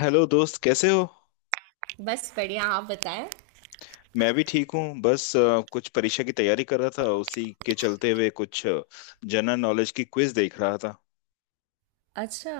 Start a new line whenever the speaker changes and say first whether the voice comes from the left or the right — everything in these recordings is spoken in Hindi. left: हेलो दोस्त, कैसे हो।
right: बस बढ़िया। आप बताएं।
left: मैं भी ठीक हूँ। बस कुछ परीक्षा की तैयारी कर रहा था, उसी के चलते हुए कुछ जनरल नॉलेज की क्विज देख रहा था।
right: अच्छा।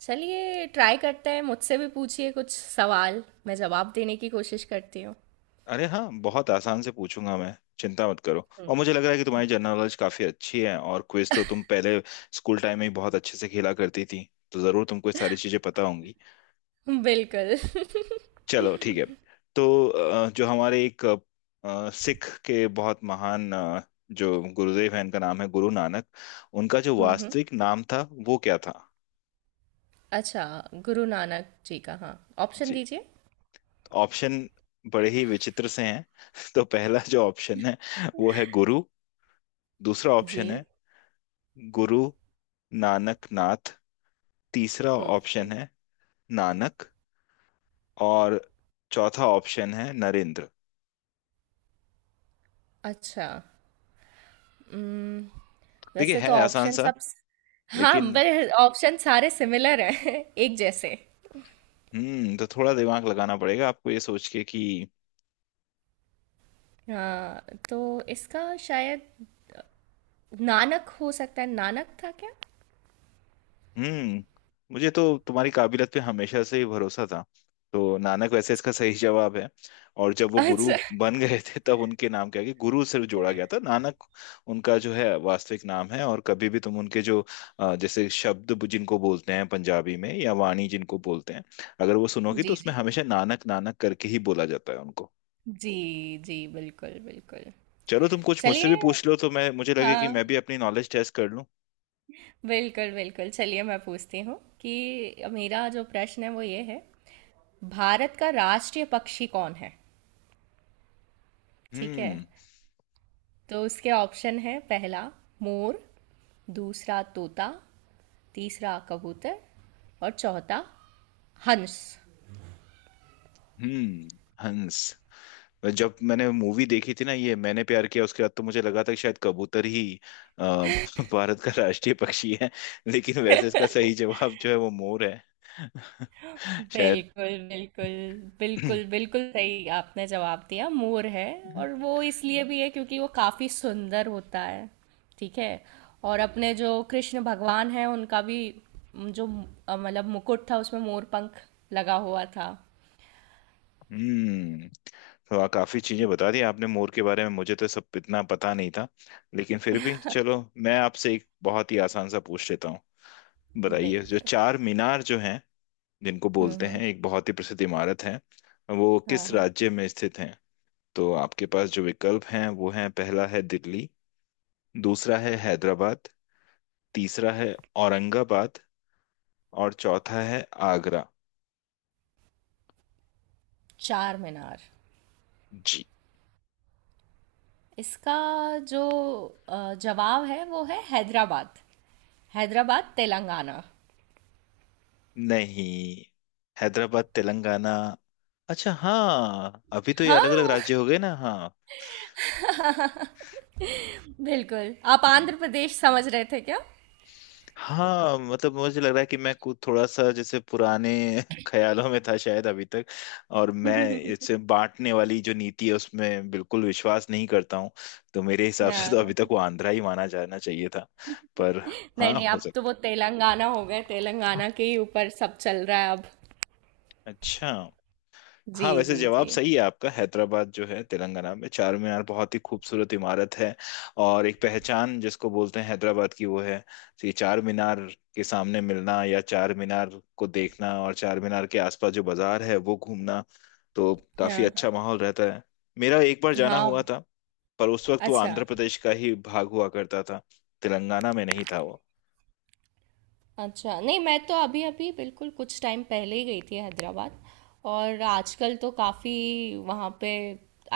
right: चलिए ट्राई करते हैं, मुझसे भी पूछिए कुछ सवाल। मैं जवाब देने की कोशिश करती हूँ।
left: अरे हाँ, बहुत आसान से पूछूंगा। मैं, चिंता मत करो, और मुझे लग रहा है कि तुम्हारी जनरल नॉलेज काफी अच्छी है, और क्विज तो तुम पहले स्कूल टाइम में ही बहुत अच्छे से खेला करती थी, तो जरूर तुमको ये सारी चीजें पता होंगी।
right: बिल्कुल।
left: चलो ठीक है। तो जो हमारे एक सिख के बहुत महान जो गुरुदेव हैं, इनका नाम है गुरु नानक। उनका जो
right: हम्म।
left: वास्तविक नाम था, वो क्या था?
right: अच्छा। गुरु नानक जी का, हाँ। ऑप्शन
left: जी।
right: दीजिए।
left: ऑप्शन बड़े ही विचित्र से हैं। तो पहला जो ऑप्शन है वो है गुरु। दूसरा
right: जी।
left: ऑप्शन है गुरु नानक नाथ। तीसरा
right: ओके।
left: ऑप्शन है नानक। और चौथा ऑप्शन है नरेंद्र।
right: अच्छा। उम्म,
left: देखिए,
right: वैसे तो
left: है आसान
right: ऑप्शन
left: सा,
right: सब। हाँ,
left: लेकिन
right: पर ऑप्शन सारे सिमिलर हैं। एक जैसे।
left: तो थोड़ा दिमाग लगाना पड़ेगा आपको, ये सोच के कि।
right: हाँ तो इसका शायद नानक हो सकता है। नानक था क्या?
left: हम्म मुझे तो तुम्हारी काबिलियत पे हमेशा से ही भरोसा था। तो नानक वैसे इसका सही जवाब है। और जब वो गुरु
right: अच्छा।
left: बन गए थे, तब उनके नाम क्या कि गुरु सिर्फ जोड़ा गया था। नानक उनका जो है वास्तविक नाम है। और कभी भी तुम उनके जो जैसे शब्द जिनको बोलते हैं पंजाबी में, या वाणी जिनको बोलते हैं, अगर वो सुनोगी तो
right: जी।
left: उसमें
right: जी।
left: हमेशा नानक नानक करके ही बोला जाता है उनको।
right: जी, जी, बिल्कुल, बिल्कुल।
left: चलो, तुम कुछ मुझसे भी
right: चलिए।
left: पूछ लो, तो मैं, मुझे लगे कि मैं
right: हाँ,
left: भी अपनी नॉलेज टेस्ट कर लूं।
right: बिल्कुल, बिल्कुल। चलिए मैं पूछती हूँ कि मेरा जो प्रश्न है वो ये है, भारत का राष्ट्रीय पक्षी कौन है? ठीक है?
left: हम्म,
right: तो उसके ऑप्शन है, पहला मोर, दूसरा तोता, तीसरा कबूतर और चौथा हंस।
left: हम्म। हंस। जब मैंने मूवी देखी थी ना, ये मैंने प्यार किया, उसके बाद तो मुझे लगा था कि शायद कबूतर ही अ, भारत का राष्ट्रीय पक्षी है। लेकिन वैसे इसका सही जवाब जो है वो मोर है। शायद।
right: बिल्कुल बिल्कुल बिल्कुल बिल्कुल सही आपने जवाब दिया, मोर है। और वो इसलिए भी है क्योंकि वो काफी सुंदर होता है। ठीक है। और अपने जो कृष्ण भगवान है उनका भी जो मतलब मुकुट था उसमें मोर पंख लगा हुआ था।
left: हम्म तो काफी चीजें बता दी आपने मोर के बारे में, मुझे तो सब इतना पता नहीं था। लेकिन फिर भी चलो, मैं आपसे एक बहुत ही आसान सा पूछ लेता हूँ। बताइए, जो
right: बिल्कुल।
left: चार मीनार जो हैं, जिनको बोलते
right: हम्म।
left: हैं, एक बहुत ही प्रसिद्ध इमारत है, वो
right: हाँ
left: किस
right: हाँ।
left: राज्य में स्थित है? तो आपके पास जो विकल्प हैं वो हैं, पहला है दिल्ली। दूसरा है हैदराबाद। तीसरा है औरंगाबाद। और चौथा है आगरा।
right: चार मीनार।
left: जी।
right: इसका जो जवाब है वो है हैदराबाद, हैदराबाद तेलंगाना।
left: नहीं, हैदराबाद तेलंगाना। अच्छा, हाँ, अभी तो ये अलग अलग
right: हाँ।
left: राज्य हो गए ना। हाँ।
right: बिल्कुल। आप आंध्र प्रदेश समझ रहे थे क्या?
left: हाँ, मतलब मुझे लग रहा है कि मैं कुछ थोड़ा सा जैसे पुराने ख्यालों में था शायद अभी तक। और मैं, इससे बांटने वाली जो नीति है उसमें बिल्कुल विश्वास नहीं करता हूँ। तो मेरे हिसाब से तो
right: हाँ।
left: अभी तक वो आंध्रा ही माना जाना चाहिए था। पर हाँ,
right: नहीं, नहीं
left: हो
right: अब तो
left: सकता
right: वो तेलंगाना हो गए, तेलंगाना के ही ऊपर सब चल रहा है अब।
left: है। अच्छा।
right: जी,
left: हाँ, वैसे
right: जी,
left: जवाब
right: जी।
left: सही है आपका। हैदराबाद जो है तेलंगाना में, चार मीनार बहुत ही खूबसूरत इमारत है, और एक पहचान जिसको बोलते हैं हैदराबाद की, वो है। तो ये चार मीनार के सामने मिलना, या चार मीनार को देखना, और चार मीनार के आसपास जो बाजार है वो घूमना, तो काफी
right: हाँ,
left: अच्छा माहौल रहता है। मेरा एक बार जाना हुआ
right: हाँ।
left: था। पर उस वक्त वो
right: अच्छा,
left: आंध्र प्रदेश का ही भाग हुआ करता था, तेलंगाना में नहीं था वो।
right: अच्छा। नहीं मैं तो अभी-अभी बिल्कुल कुछ टाइम पहले ही गई थी हैदराबाद। और आजकल तो काफ़ी वहाँ पे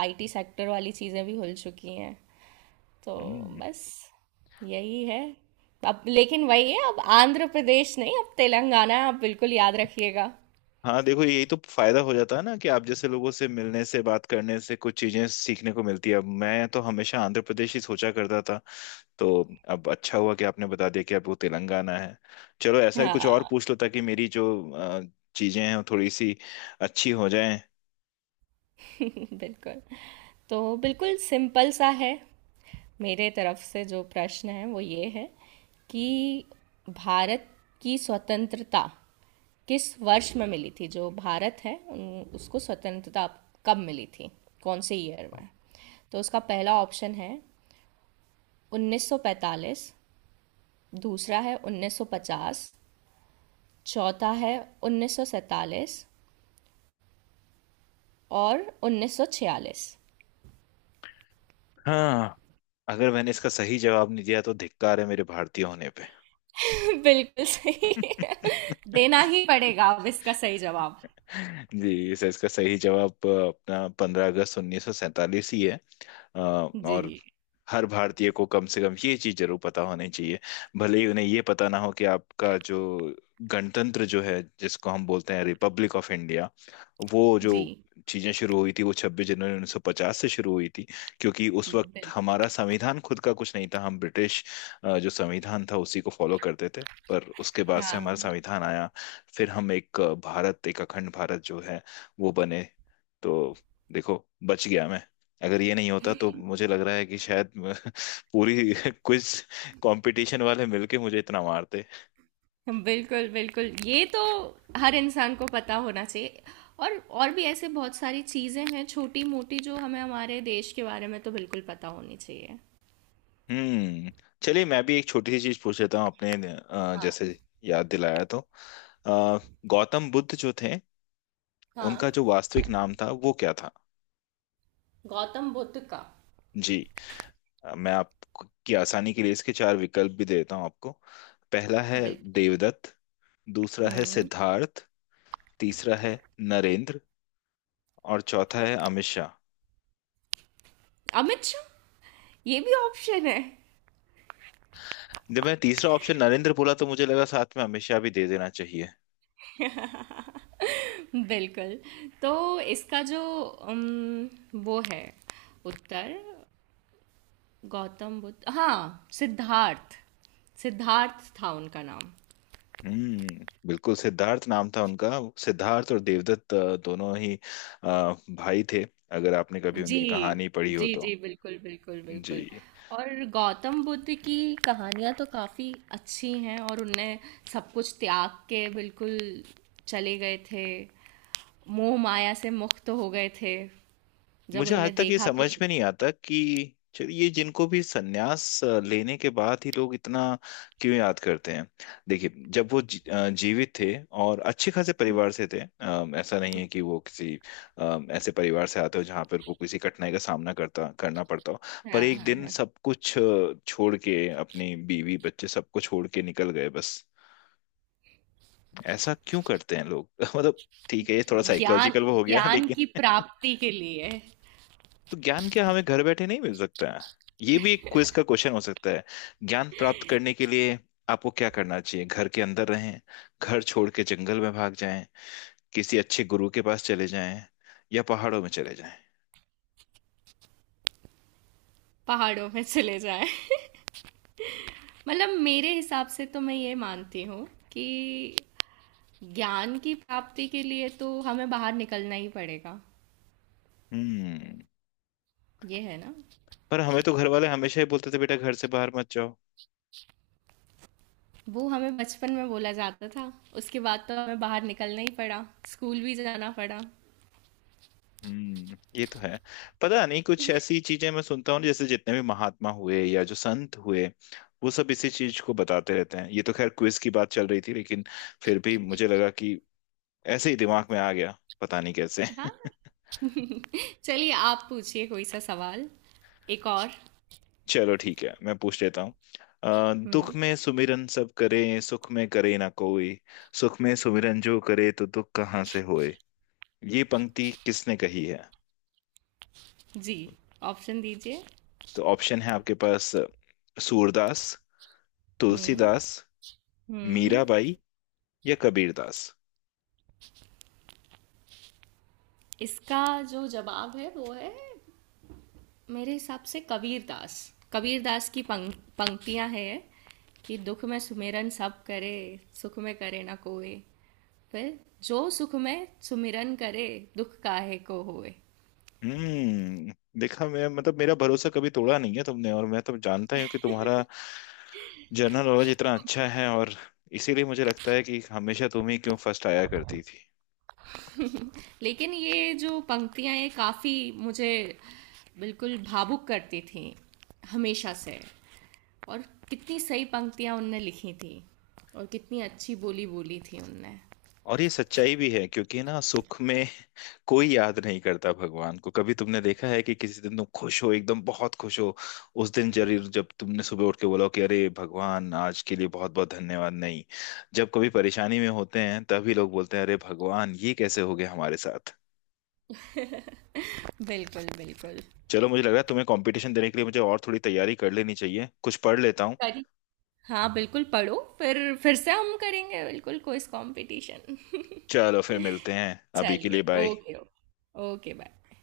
right: आईटी सेक्टर वाली चीज़ें भी खुल चुकी हैं। तो
left: हम्म।
right: बस यही है। अब लेकिन वही है, अब आंध्र प्रदेश नहीं, अब तेलंगाना, आप बिल्कुल याद रखिएगा।
left: हाँ देखो, यही तो फायदा हो जाता है ना कि आप जैसे लोगों से मिलने से, बात करने से, कुछ चीजें सीखने को मिलती है। अब मैं तो हमेशा आंध्र प्रदेश ही सोचा करता था, तो अब अच्छा हुआ कि आपने बता दिया कि आपको तेलंगाना है। चलो, ऐसा ही कुछ और
right: हाँ।
left: पूछ लो ताकि मेरी जो अ, चीजें हैं वो थोड़ी सी अच्छी हो जाएं।
right: बिल्कुल। तो बिल्कुल सिंपल सा है। मेरे तरफ से जो प्रश्न है वो ये है, कि भारत की स्वतंत्रता किस वर्ष में मिली थी, जो भारत है उसको स्वतंत्रता कब मिली थी, कौन से ईयर में? तो उसका पहला ऑप्शन है 1945, दूसरा है 1950, चौथा है 1947 और 1946।
left: हाँ, अगर मैंने इसका सही जवाब नहीं दिया तो धिक्कार है मेरे भारतीय होने
right: बिल्कुल सही।
left: पे।
right: देना ही पड़ेगा अब इसका सही जवाब।
left: जी सर, इसका सही जवाब अपना 15 अगस्त 1947 ही है।
right: जी।
left: और हर भारतीय को कम से कम ये चीज जरूर पता होनी चाहिए। भले ही उन्हें ये पता ना हो कि आपका जो गणतंत्र जो है, जिसको हम बोलते हैं रिपब्लिक ऑफ इंडिया, वो जो
right: जी।
left: चीजें शुरू हुई थी, वो 26 जनवरी 1950 से शुरू हुई थी। क्योंकि उस वक्त
right: बिल-
left: हमारा संविधान खुद का कुछ नहीं था, हम ब्रिटिश जो संविधान था उसी को फॉलो करते थे। पर उसके बाद से
right: हाँ
left: हमारा संविधान आया, फिर हम एक भारत, एक अखंड भारत जो है, वो बने। तो देखो, बच गया मैं। अगर ये नहीं होता तो मुझे लग रहा है कि शायद पूरी क्विज कंपटीशन वाले मिलके मुझे इतना मारते।
right: बिल्कुल बिल्कुल, ये तो हर इंसान को पता होना चाहिए। और भी ऐसे बहुत सारी चीज़ें हैं छोटी मोटी जो हमें हमारे देश के बारे में तो बिल्कुल पता होनी चाहिए।
left: हम्म चलिए, मैं भी एक छोटी सी चीज पूछ लेता हूँ। अपने जैसे याद दिलाया तो, अ, गौतम बुद्ध जो थे, उनका
right: हाँ।
left: जो वास्तविक नाम था वो क्या था?
right: गौतम बुद्ध का।
left: जी। मैं आपकी आसानी के लिए इसके चार विकल्प भी देता हूँ आपको। पहला है
right: बिल्कुल।
left: देवदत्त। दूसरा है
right: हम्म।
left: सिद्धार्थ। तीसरा है नरेंद्र। और चौथा है अमित शाह।
right: अमित शाह, ये भी ऑप्शन है?
left: जब मैंने तीसरा ऑप्शन नरेंद्र बोला, तो मुझे लगा साथ में अमित शाह भी दे देना चाहिए।
right: बिल्कुल। तो इसका जो वो है उत्तर, गौतम बुद्ध, हाँ, सिद्धार्थ, सिद्धार्थ था उनका नाम।
left: बिल्कुल, सिद्धार्थ नाम था उनका। सिद्धार्थ और देवदत्त दोनों ही अ, भाई थे, अगर आपने कभी
right: जी।
left: उनकी कहानी पढ़ी हो
right: जी
left: तो।
right: जी बिल्कुल बिल्कुल
left: जी।
right: बिल्कुल। और गौतम बुद्ध की कहानियाँ तो काफ़ी अच्छी हैं, और उनने सब कुछ त्याग के बिल्कुल चले गए थे, मोह माया से मुक्त हो गए थे, जब
left: मुझे आज
right: उनने
left: तक ये
right: देखा कि।
left: समझ में नहीं आता कि चलिए, ये जिनको भी सन्यास लेने के बाद ही लोग इतना क्यों याद करते हैं। देखिए, जब वो जीवित थे और अच्छे खासे परिवार से थे, ऐसा नहीं है कि वो किसी ऐसे परिवार से आते हो जहाँ पर को किसी कठिनाई का सामना करता करना पड़ता हो। पर
right: हाँ
left: एक
right: हाँ
left: दिन
right: हाँ।
left: सब कुछ छोड़ के, अपनी बीवी बच्चे सबको छोड़ के निकल गए। बस ऐसा क्यों करते हैं लोग? मतलब ठीक है, ये थोड़ा
right: ज्ञान,
left: साइकोलॉजिकल वो हो गया,
right: ज्ञान
left: लेकिन।
right: की प्राप्ति के लिए
left: तो ज्ञान क्या हमें घर बैठे नहीं मिल सकता है? ये भी एक क्विज का क्वेश्चन हो सकता है। ज्ञान प्राप्त करने के लिए आपको क्या करना चाहिए? घर के अंदर रहें, घर छोड़ के जंगल में भाग जाएं, किसी अच्छे गुरु के पास चले जाएं, या पहाड़ों में चले जाएं।
right: पहाड़ों में चले जाएं। मतलब मेरे हिसाब से तो मैं ये मानती हूँ कि ज्ञान की प्राप्ति के लिए तो हमें बाहर निकलना ही पड़ेगा,
left: हम्म
right: ये है ना।
left: पर हमें तो घर वाले हमेशा ही बोलते थे, बेटा घर से बाहर मत जाओ।
right: वो हमें बचपन में बोला जाता था, उसके बाद तो हमें बाहर निकलना ही पड़ा, स्कूल भी जाना पड़ा।
left: ये तो है। पता नहीं, कुछ ऐसी चीजें मैं सुनता हूँ, जैसे जितने भी महात्मा हुए, या जो संत हुए, वो सब इसी चीज को बताते रहते हैं। ये तो खैर क्विज की बात चल रही थी, लेकिन फिर भी मुझे लगा कि, ऐसे ही दिमाग में आ गया पता नहीं कैसे।
right: हाँ। चलिए आप पूछिए कोई सा सवाल, एक और।
left: चलो ठीक है, मैं पूछ लेता हूँ। दुख
right: हम्म।
left: में सुमिरन सब करें, सुख में करे ना कोई। सुख में सुमिरन जो करे तो दुख कहाँ से होए। ये पंक्ति किसने कही है?
right: जी, ऑप्शन दीजिए।
left: तो ऑप्शन है आपके पास, सूरदास,
right: हम्म
left: तुलसीदास,
right: हम्म।
left: मीराबाई, या कबीरदास।
right: इसका जो जवाब है वो है, मेरे हिसाब से कबीर दास। कबीर दास की पंक्तियां हैं कि दुख में सुमिरन सब करे, सुख में करे ना कोई, फिर जो सुख में सुमिरन करे, दुख काहे को होए।
left: हम्म देखा, मैं मतलब, मेरा भरोसा कभी तोड़ा नहीं है तुमने, और मैं तो जानता ही हूँ कि तुम्हारा जनरल नॉलेज इतना अच्छा है, और इसीलिए मुझे लगता है कि हमेशा तुम ही क्यों फर्स्ट आया करती थी।
right: लेकिन ये जो पंक्तियां ये काफ़ी मुझे बिल्कुल भावुक करती थी हमेशा से। और कितनी सही पंक्तियां उनने लिखी थी, और कितनी अच्छी बोली बोली थी उनने।
left: और ये सच्चाई भी है, क्योंकि ना, सुख में कोई याद नहीं करता भगवान को। कभी तुमने देखा है कि किसी दिन तुम खुश हो, एकदम बहुत खुश हो, उस दिन जरूर, जब तुमने सुबह उठ के बोला हो कि, अरे भगवान आज के लिए बहुत बहुत धन्यवाद? नहीं, जब कभी परेशानी में होते हैं तभी लोग बोलते हैं, अरे भगवान ये कैसे हो गया हमारे साथ।
right: बिल्कुल बिल्कुल।
left: चलो, मुझे लग रहा है तुम्हें कंपटीशन देने के लिए मुझे और थोड़ी तैयारी कर लेनी चाहिए, कुछ पढ़ लेता हूँ।
right: करी। हाँ बिल्कुल पढ़ो, फिर से हम करेंगे बिल्कुल कोई कंपटीशन।
left: चलो, फिर मिलते हैं, अभी के लिए
right: चलिए,
left: bye.
right: Okay okay okay, bye.